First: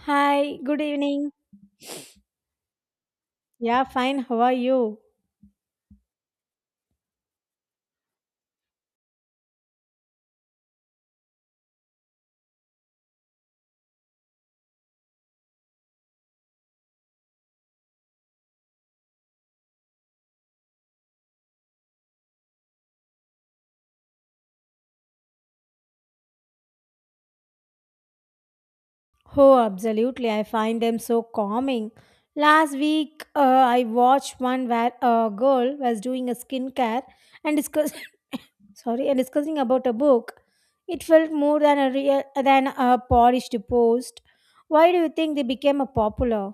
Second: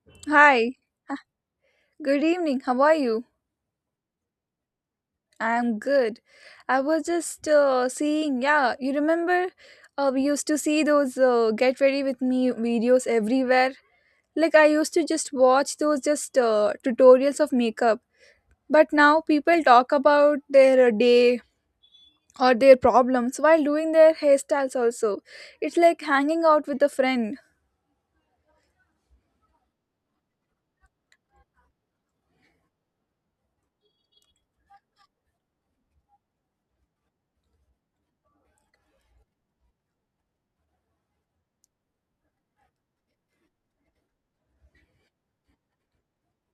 Hi, Hi, good evening. good evening. How are you? Yeah, fine. How are you? I'm good. I was just seeing, yeah, you remember we used to see those get ready with me videos everywhere. Like I used to just watch those just tutorials of makeup. But now people talk about their day or their problems while doing their hairstyles also. It's like hanging out with a friend. Oh, absolutely. I find them so calming. Last week, I watched one where a girl was doing a skincare and discuss sorry and discussing about a book. It felt more than a real than a polished post. Why do you think they became a popular?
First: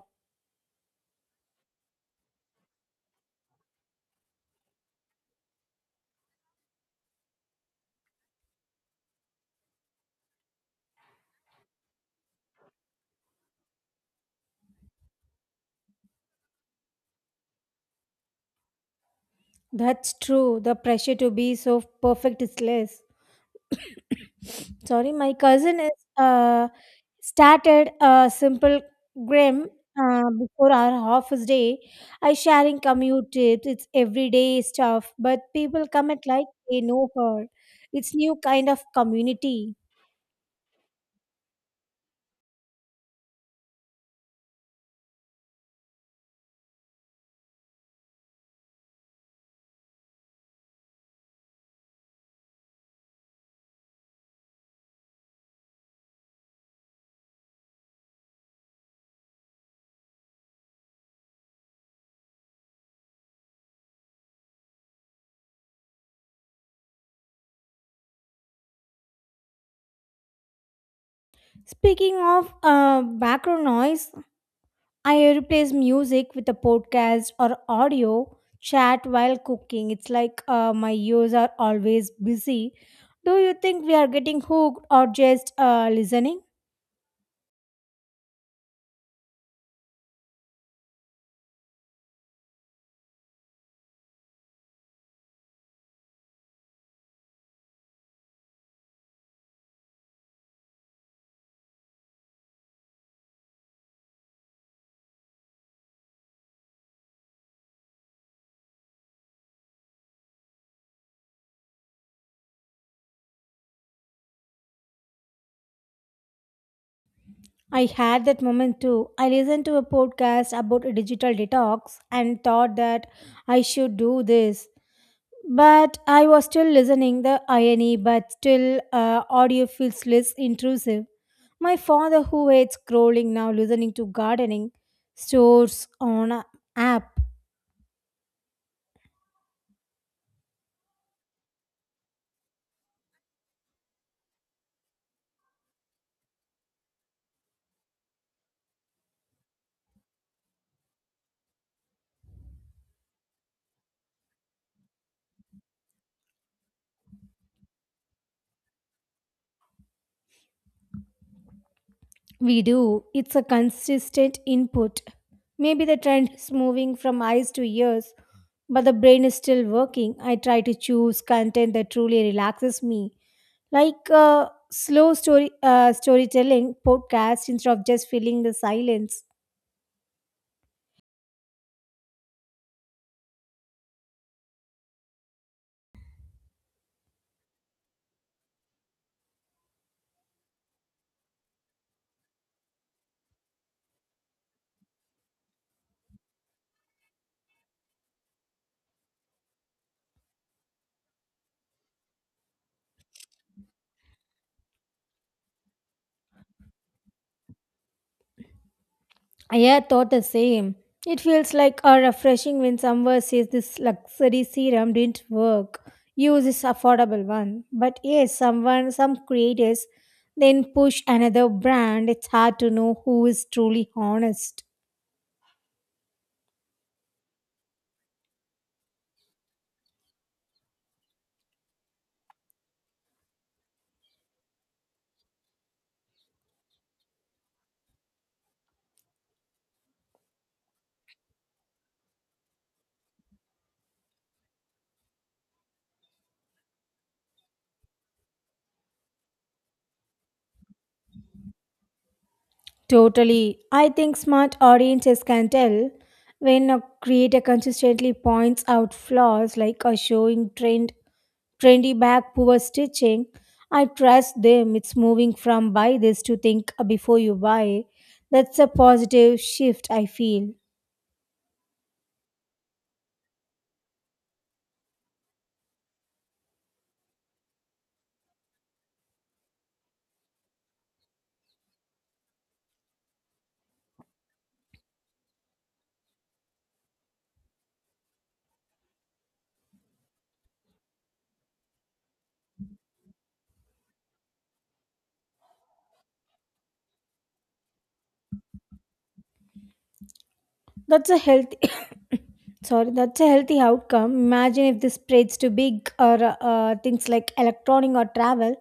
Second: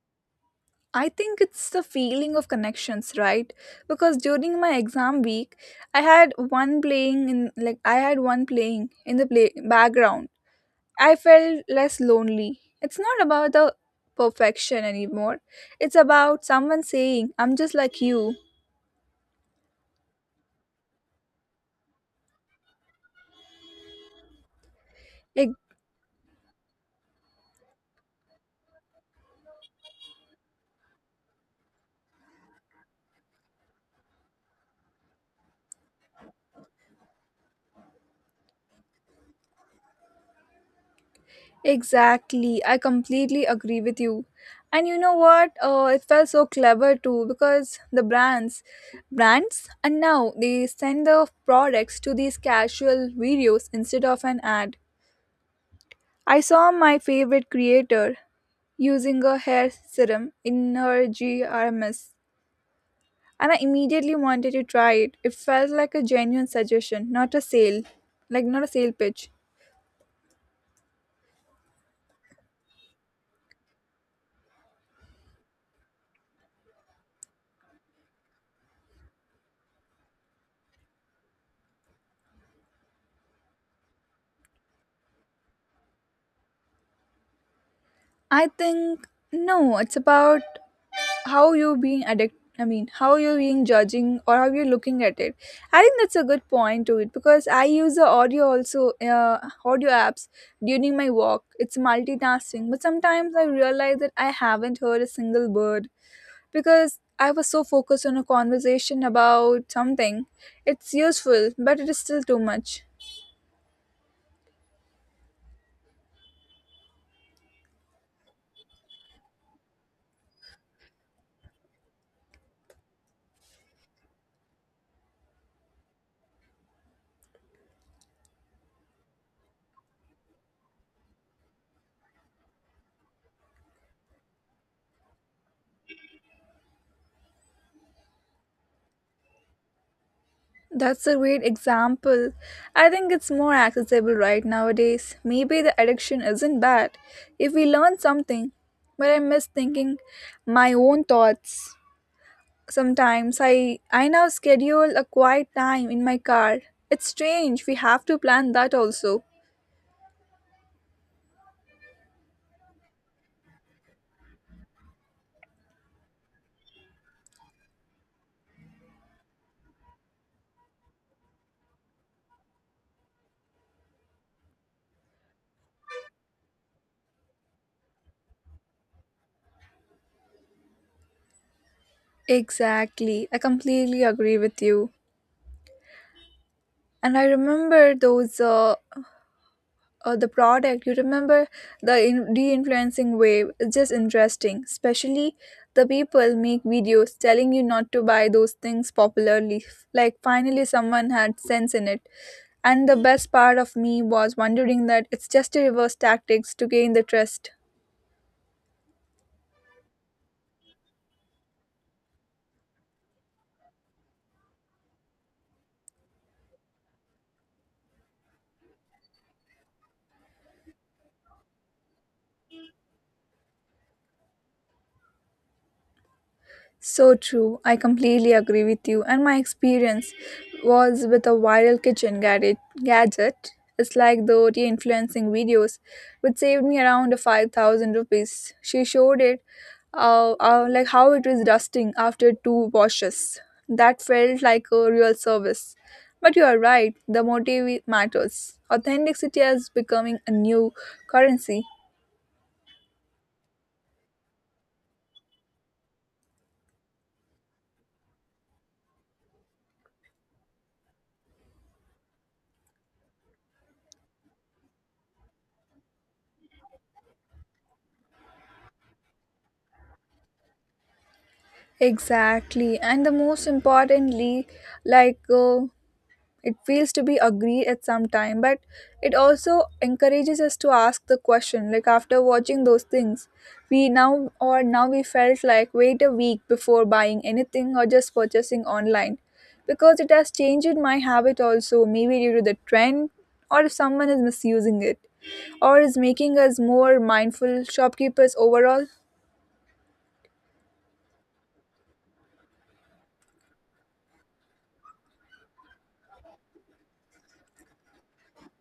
I think it's the feeling of connections, right? Because during my exam week, I had one playing in the play background. I felt less lonely. It's not about the perfection anymore. It's about someone saying, "I'm just like you." That's true. The pressure to be so perfect is less. Sorry, my Like, cousin is uh, started a simple grim before our office day. I sharing commute tips. It's everyday stuff, but people comment like they know her. It's new kind of community. exactly. I completely agree with you. And you know what? It felt so clever too because the brands and now they send the products to these casual videos instead of an ad. I saw my favorite creator using a hair serum in her GRMS, and I immediately wanted to try it. It felt like a genuine suggestion, not a sale, like not a sale pitch. Speaking of background noise, I replace music with a podcast or audio chat while cooking. It's like my ears are always busy. Do you think we are getting hooked or just listening? I think no, it's about how you being judging or how you looking at it. I think that's a good point to it because I use the audio also, audio apps during my walk. It's multitasking, but sometimes I realize that I haven't heard a single word because I was so focused on a conversation about something. It's useful, but it is still too much. I had that moment too. I listened to a podcast about a digital detox and thought that I should do this. But I was still listening the irony, but still audio feels less intrusive. My father, who hates scrolling now, listening to gardening stores on a app. That's a great example. I think it's more accessible right nowadays. Maybe the addiction isn't bad if we learn something, but I miss thinking my own thoughts. Sometimes I now schedule a quiet time in my car. It's strange we have to plan that also. We do. It's a consistent input. Maybe the trend is moving from eyes to ears, but the brain is still working. I try to choose content that truly relaxes me, like slow story storytelling podcast instead of just filling the silence. Exactly. I completely agree with you. And I remember those the product you remember the in- de-influencing wave is just interesting, especially the people make videos telling you not to buy those things popularly. Like finally someone had sense in it, and the best part of me was wondering that it's just a reverse tactics to gain the trust. I had thought the same. It feels like a refreshing when someone says this luxury serum didn't work. Use this affordable one. But yes, some creators then push another brand. It's hard to know who is truly honest. So true. I completely agree with you. And my experience was with a viral kitchen gadget. It's like the influencing videos, which saved me around 5,000 rupees. She showed it, like how it was dusting after two washes. That felt like a real service. But you are right. The motive matters. Authenticity is becoming a new currency. Totally. I think smart audiences can tell when a creator consistently points out flaws like a showing trendy bag poor stitching. I trust them. It's moving from buy this to think before you buy. That's a positive shift I feel. Exactly. And the most importantly, like it feels to be agree at some time, but it also encourages us to ask the question. Like after watching those things, we now or now we felt like wait a week before buying anything or just purchasing online, because it has changed my habit also, maybe due to the trend or if someone is misusing it, or is making us more mindful shopkeepers overall. That's a healthy sorry, that's a healthy outcome. Imagine if this spreads to big or things like electronic or travel,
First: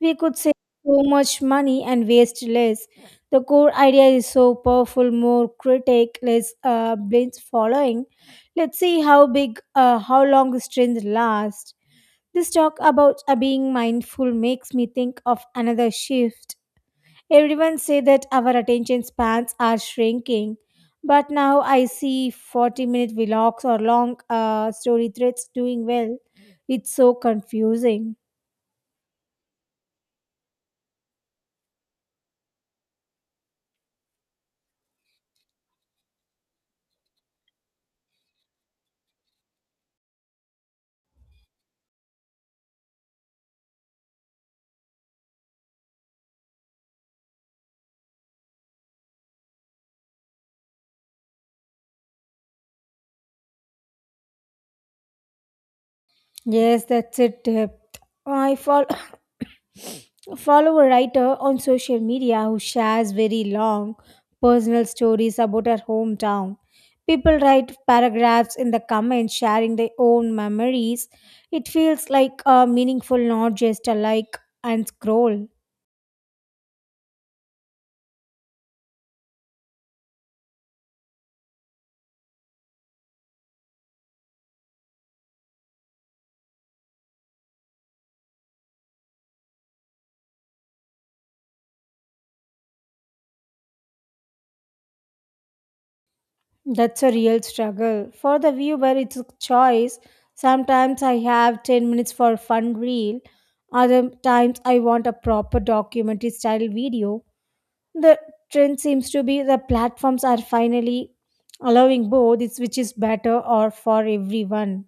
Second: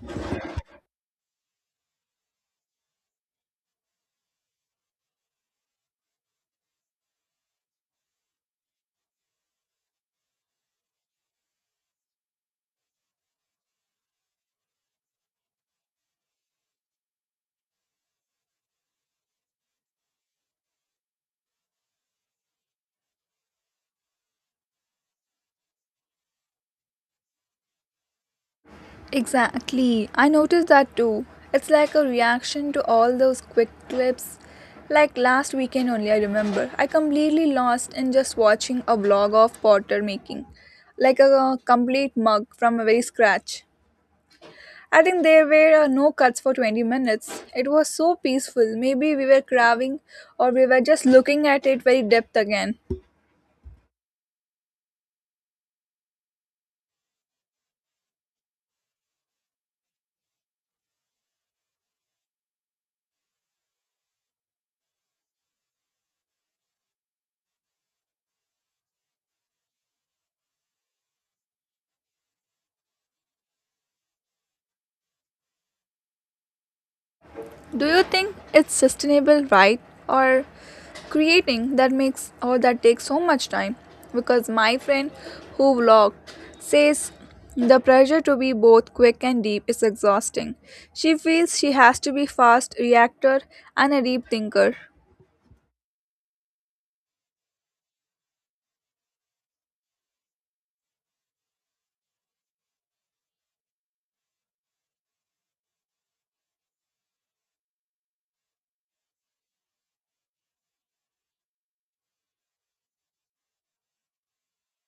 we could save so much money and waste less. The core idea is so powerful, more critic, less blind following. Let's see how long this trend lasts. This talk about being mindful makes me think of another shift. Everyone say that our attention spans are shrinking, but now I see 40-minute vlogs or long story threads doing well. It's so confusing. Exactly. I noticed that too. It's like a reaction to all those quick clips. Like last weekend only, I remember. I completely lost in just watching a vlog of Potter making, like a complete mug from a very scratch. I think there were no cuts for 20 minutes. It was so peaceful. Maybe we were craving, or we were just looking at it very depth again. Yes, that's it. Depth. I fall Follow a writer on social media who shares very long personal stories about her hometown. People write paragraphs in the comments sharing their own memories. It feels like a meaningful, not just a like and scroll. Do you think it's sustainable, right? Or creating that makes or that takes so much time? Because my friend who vlogged says the pressure to be both quick and deep is exhausting. She feels she has to be fast reactor and a deep thinker. That's a real struggle. For the viewer, it's a choice. Sometimes I have 10 minutes for a fun reel, other times I want a proper documentary style video. The trend seems to be the platforms are finally allowing both it's which is better or for everyone.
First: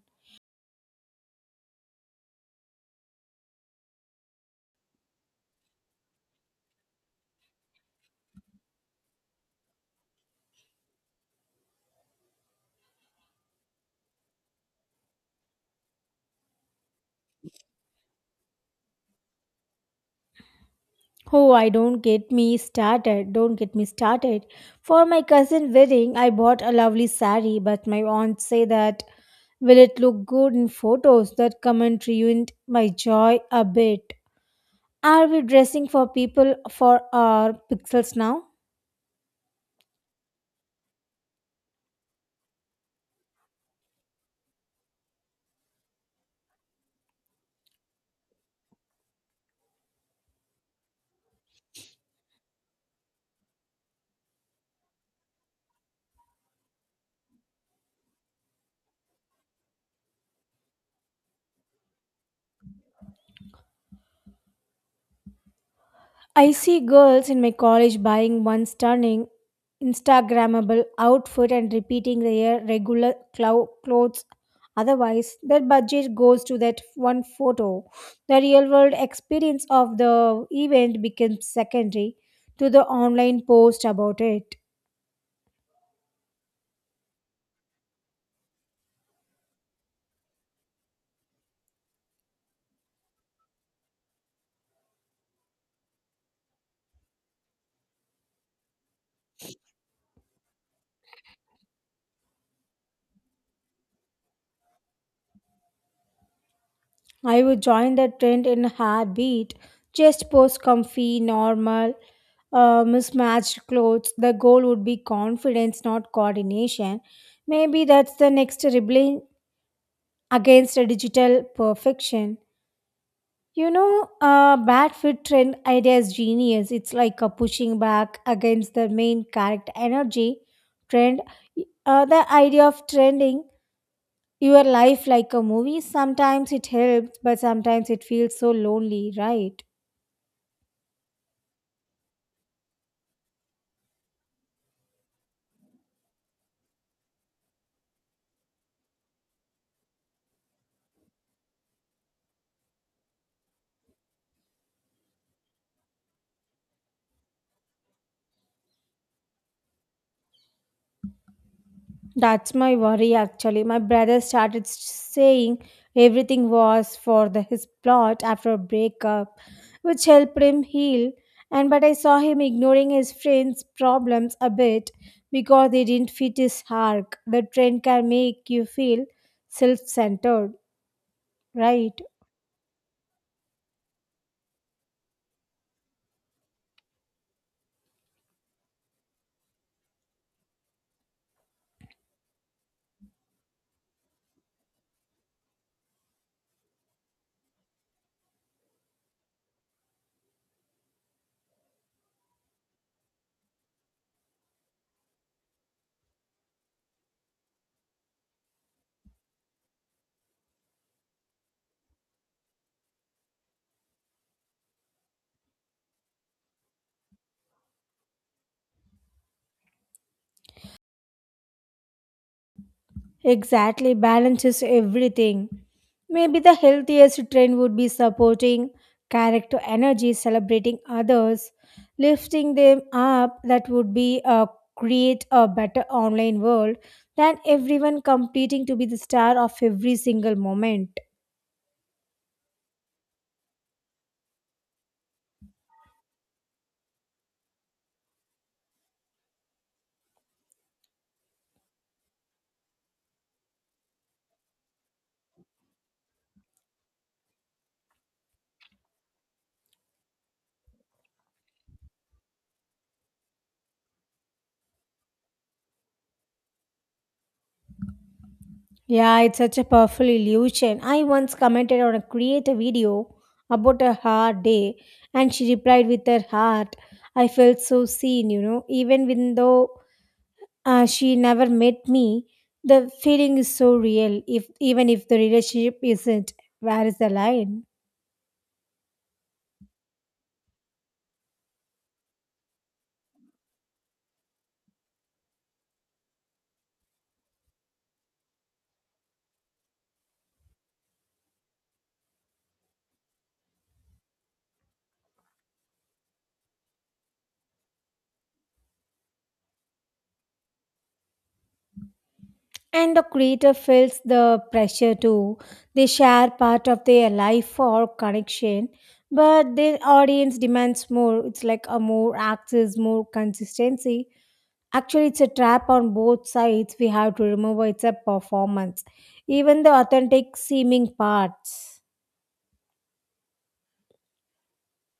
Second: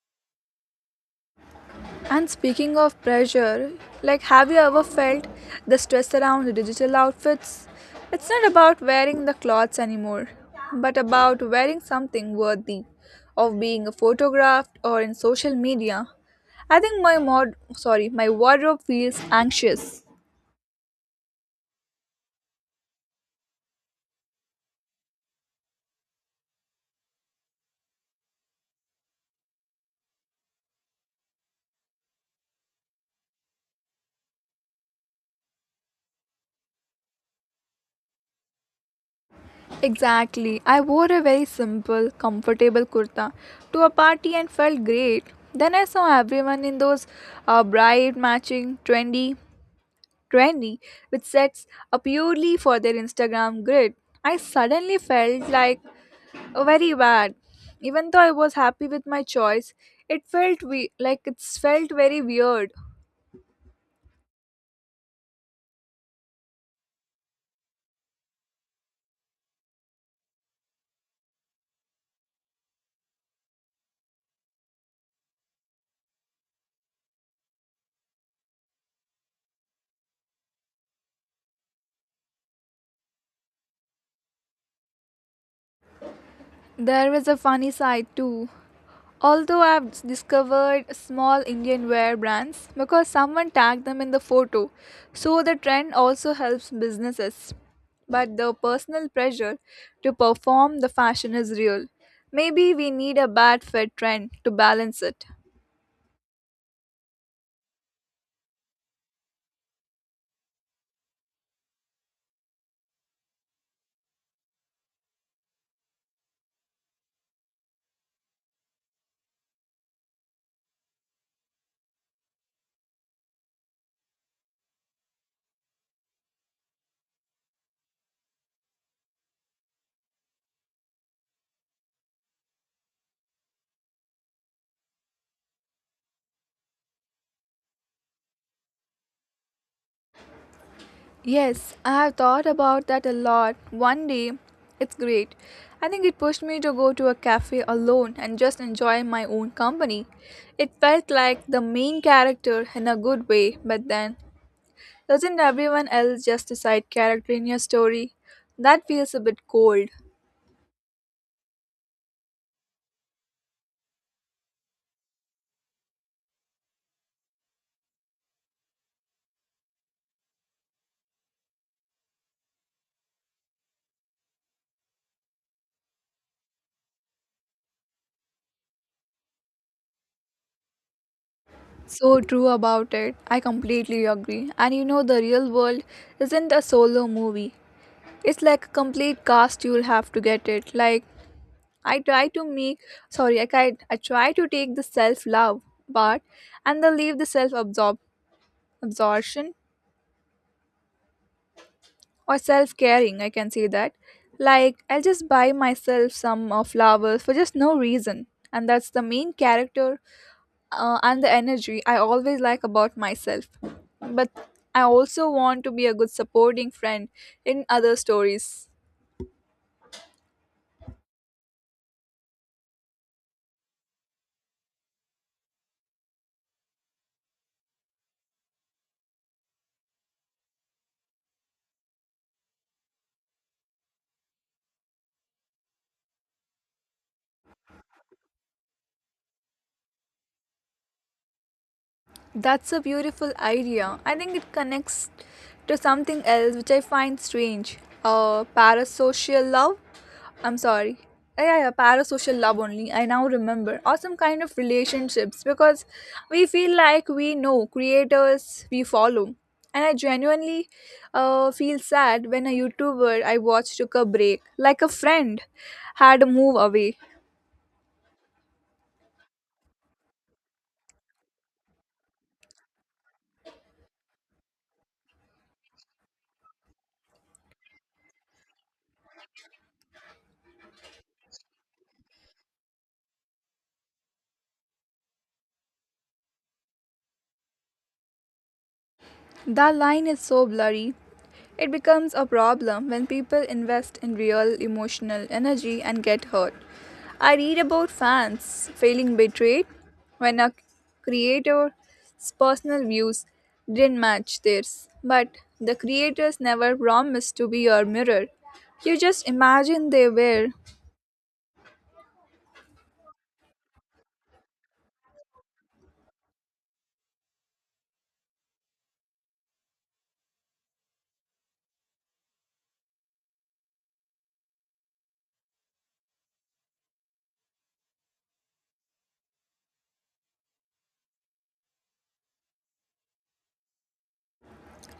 And speaking of pressure, like have you ever felt the stress around digital outfits? It's not about wearing the clothes anymore, but about wearing something worthy of being photographed or in social media. I think my wardrobe feels anxious. Oh, I don't get me started. For my cousin wedding, I bought a lovely sari, but my aunt say that will it look good in photos? That comment ruined my joy a bit. Are we dressing for people for our pixels now? Exactly. I wore a very simple, comfortable kurta to a party and felt great. Then I saw everyone in those bright, matching, trendy with sets are purely for their Instagram grid, I suddenly felt like oh, very bad. Even though I was happy with my choice, it felt we- like it's felt very weird. I see girls in my college buying one stunning Instagrammable outfit and repeating their regular clothes. Otherwise, their budget goes to that one photo. The real world experience of the event becomes secondary to the online post about it. There was a funny side too. Although I've discovered small Indian wear brands because someone tagged them in the photo, so the trend also helps businesses. But the personal pressure to perform the fashion is real. Maybe we need a bad fit trend to balance it. I would join the trend in a heartbeat. Just post comfy, normal, mismatched clothes. The goal would be confidence, not coordination. Maybe that's the next rebellion against a digital perfection. You know, bad fit trend idea is genius. It's like a pushing back against the main character energy trend. The idea of trending your life like a movie. Sometimes it helps, but sometimes it feels so lonely, right? Yes, I have thought about that a lot. One day, it's great. I think it pushed me to go to a cafe alone and just enjoy my own company. It felt like the main character in a good way, but then doesn't everyone else just decide character in your story? That feels a bit cold. That's my worry actually. My brother started saying everything was for his plot after a breakup, which helped him heal. And but I saw him ignoring his friends' problems a bit because they didn't fit his arc. The trend can make you feel self-centered, right? So true about it. I completely agree. And you know, the real world isn't a solo movie. It's like a complete cast. You'll have to get it. Like I try to make. Sorry, I tried. I try to take the self-love part and then leave the self-absorb absorption or self-caring. I can say that. Like I'll just buy myself some flowers for just no reason, and that's the main character and the energy I always like about myself. But I also want to be a good supporting friend in other stories. Exactly, balances everything. Maybe the healthiest trend would be supporting character energy, celebrating others, lifting them up. That would be create a better online world than everyone competing to be the star of every single moment. That's a beautiful idea. I think it connects to something else which I find strange. Parasocial love. I'm sorry. Yeah, yeah, yeah, parasocial love only. I now remember. Or some kind of relationships because we feel like we know creators we follow. And I genuinely feel sad when a YouTuber I watch took a break, like a friend had moved away. Yeah, it's such a powerful illusion. I once commented on a creator video about a hard day, and she replied with her heart. I felt so seen, even when though she never met me. The feeling is so real if even if the relationship isn't. Where is the line? That line is so blurry. It becomes a problem when people invest in real emotional energy and get hurt. I read about fans feeling betrayed when a creator's personal views didn't match theirs, but the creators never promised to be your mirror. You just imagine they were. And the creator feels the pressure too. They share part of their life for connection, but the audience demands more. It's like a more access, more consistency. Actually, it's a trap on both sides. We have to remember it's a performance, even the authentic seeming parts.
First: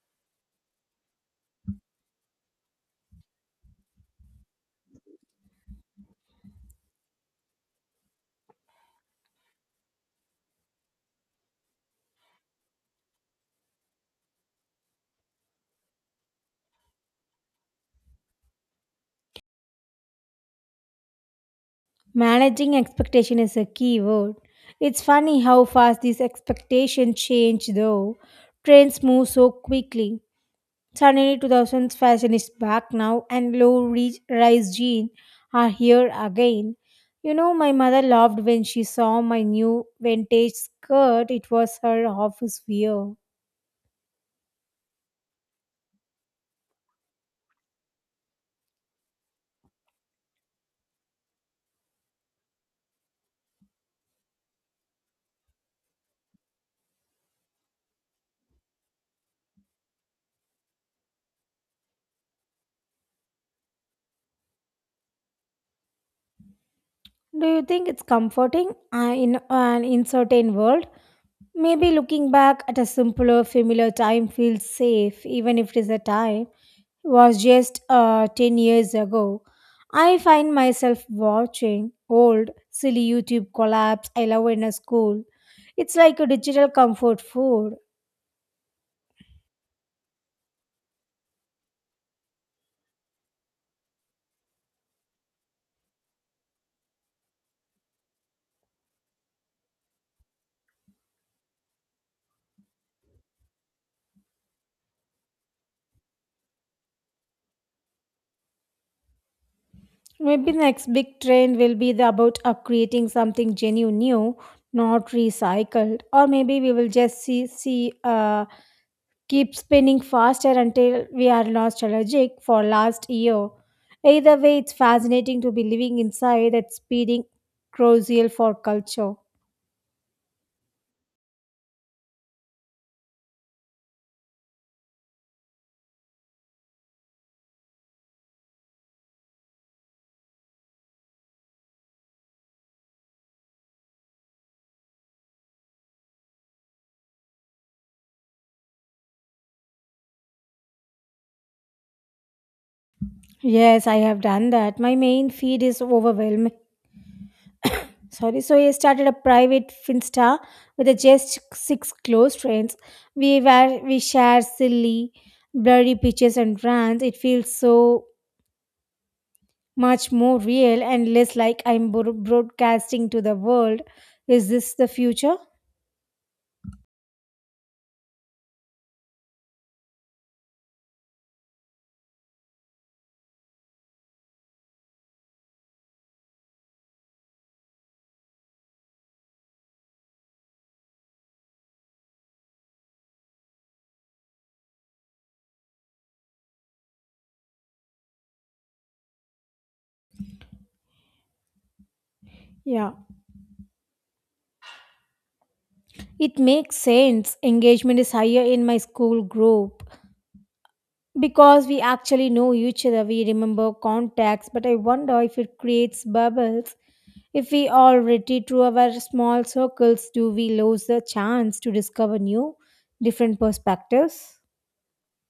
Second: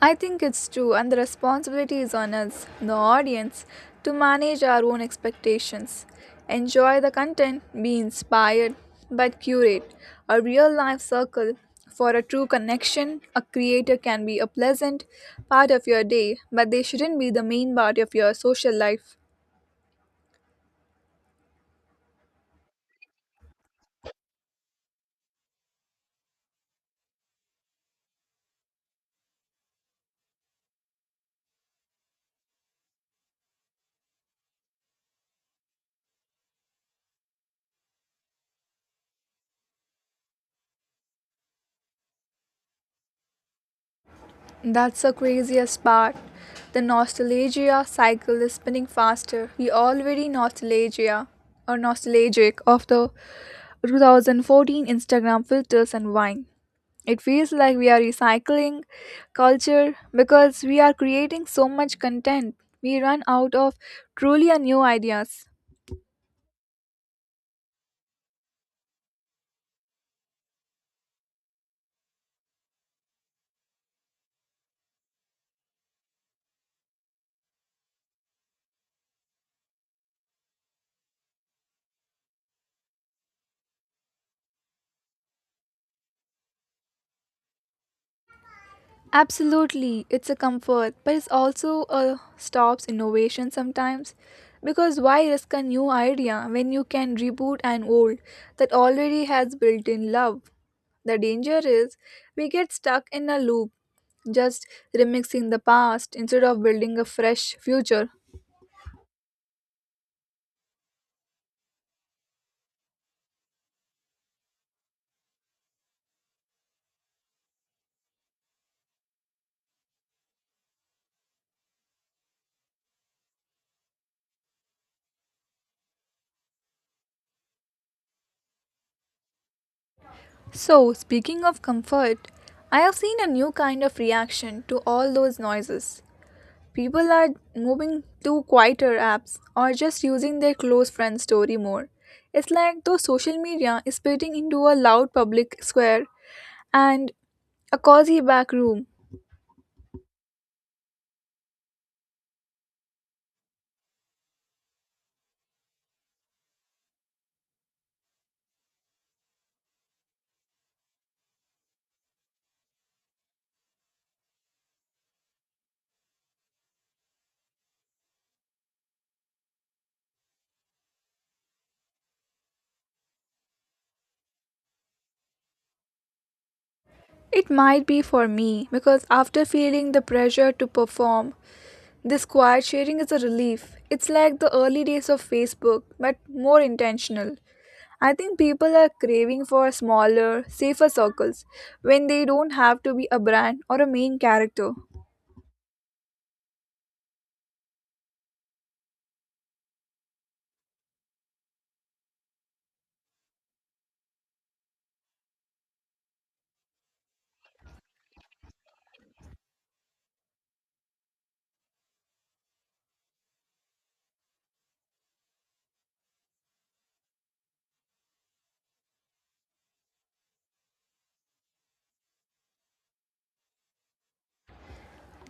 I think it's true, and the responsibility is on us, the audience, to manage our own expectations. Enjoy the content, be inspired, but curate a real life circle. For a true connection, a creator can be a pleasant part of your day, but they shouldn't be the main part of your social life. Managing expectation is a key word. It's funny how fast these expectations change though. Trends move so quickly. Suddenly 2000s fashion is back now and low rise jeans are here again. You know my mother laughed when she saw my new vintage skirt. It was her office wear. That's the craziest part. The nostalgia cycle is spinning faster. We already nostalgia or nostalgic of the 2014 Instagram filters and wine. It feels like we are recycling culture because we are creating so much content. We run out of truly a new ideas. Do you think it's comforting in an uncertain world? Maybe looking back at a simpler, familiar time feels safe, even if it is a time was just 10 years ago. I find myself watching old, silly YouTube collabs I love in a school. It's like a digital comfort food. Absolutely, it's a comfort, but it's also a stops innovation sometimes. Because why risk a new idea when you can reboot an old that already has built in love? The danger is we get stuck in a loop, just remixing the past instead of building a fresh future. Maybe the next big trend will be the about creating something genuine new, not recycled. Or maybe we will just see keep spinning faster until we are nostalgic for last year. Either way, it's fascinating to be living inside that speeding crucial for culture. So, speaking of comfort, I have seen a new kind of reaction to all those noises. People are moving to quieter apps or just using their close friend's story more. It's like though social media is splitting into a loud public square and a cozy back room. Yes, I have done that. My main feed is overwhelming. Sorry. So I started a private Finsta with a just six close friends. We share silly, blurry pictures and rants. It feels so much more real and less like I'm broadcasting to the world. Is this the future? It might be for me, because after feeling the pressure to perform, this quiet sharing is a relief. It's like the early days of Facebook, but more intentional. I think people are craving for smaller, safer circles when they don't have to be a brand or a main character. Yeah. It makes sense. Engagement is higher in my school group. Because we actually know each other, we remember contacts, but I wonder if it creates bubbles. If we all retreat to our small circles, do we lose the chance to discover new, different perspectives?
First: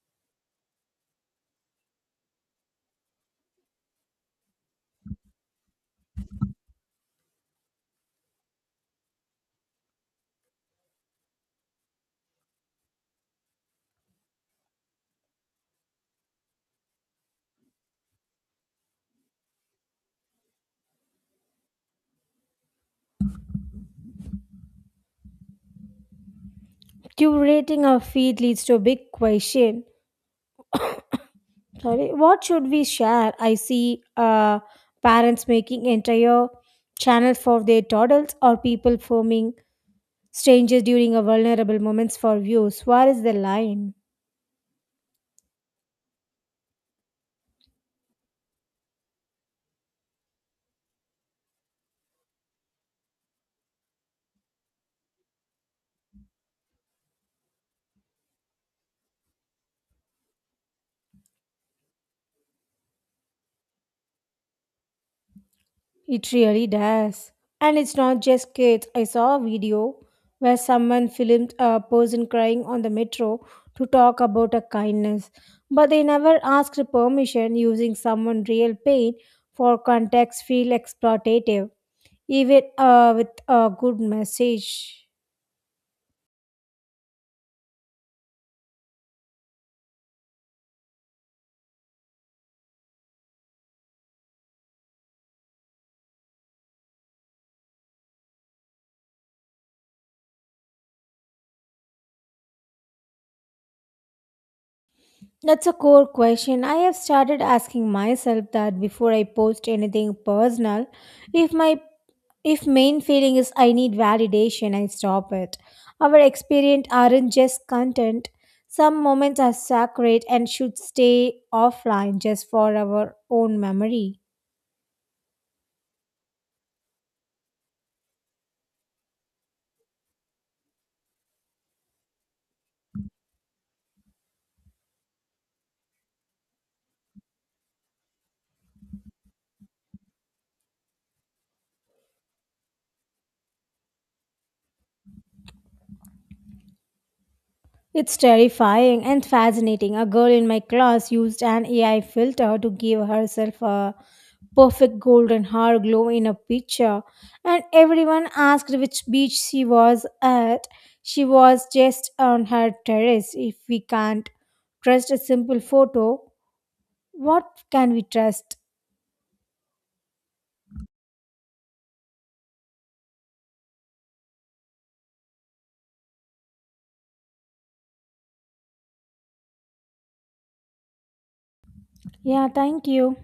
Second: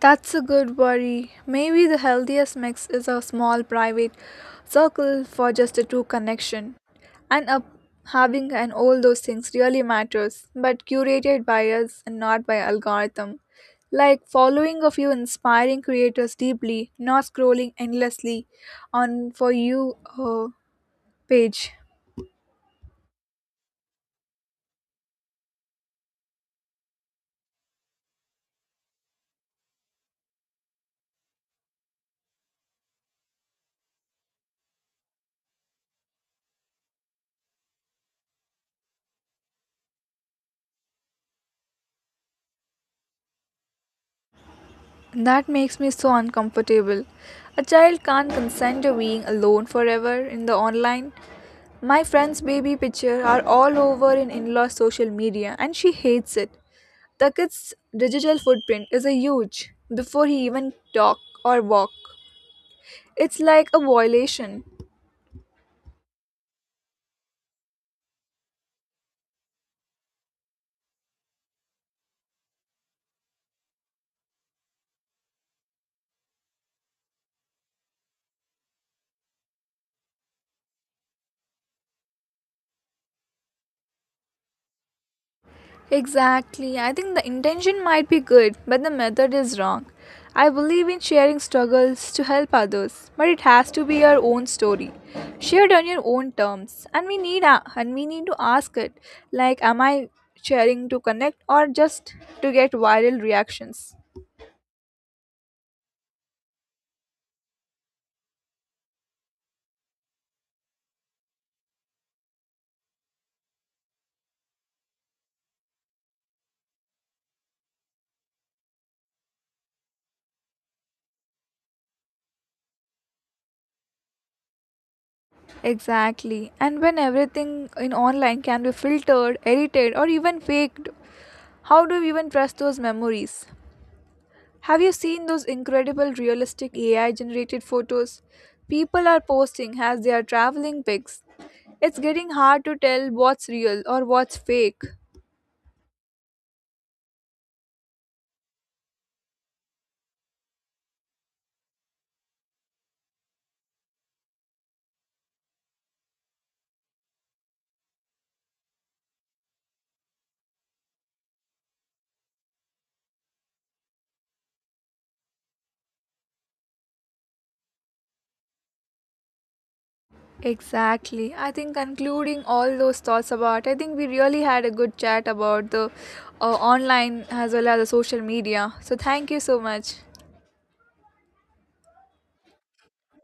That's a good worry. Maybe the healthiest mix is a small private circle for just a true connection. And up having and all those things really matters, but curated by us and not by algorithm. Like following a few inspiring creators deeply, not scrolling endlessly on for you page. Curating our feed leads to a big question. Sorry, what should we share? I see parents making entire channels for their toddlers or people filming strangers during a vulnerable moments for views. Where is the line? That makes me so uncomfortable. A child can't consent to being alone forever in the online. My friend's baby picture are all over in in-law social media and she hates it. The kid's digital footprint is a huge before he even talk or walk. It's like a violation. It really does. And it's not just kids. I saw a video where someone filmed a person crying on the metro to talk about a kindness, but they never asked permission using someone's real pain for context feel exploitative, even with a good message. Exactly. I think the intention might be good, but the method is wrong. I believe in sharing struggles to help others, but it has to be your own story, shared on your own terms, and we need to ask it, like, am I sharing to connect or just to get viral reactions? That's a core question. I have started asking myself that before I post anything personal. If my If main feeling is I need validation, I stop it. Our experience aren't just content. Some moments are sacred and should stay offline just for our own memory. Exactly. And when everything in online can be filtered, edited, or even faked, how do we even trust those memories? Have you seen those incredible realistic AI generated photos? People are posting as they are traveling pics. It's getting hard to tell what's real or what's fake. It's terrifying and fascinating. A girl in my class used an AI filter to give herself a perfect golden hair glow in a picture, and everyone asked which beach she was at. She was just on her terrace. If we can't trust a simple photo, what can we trust? Exactly. I think concluding all those thoughts about, I think we really had a good chat about the online as well as the social media. So thank you so much. Yeah, thank you.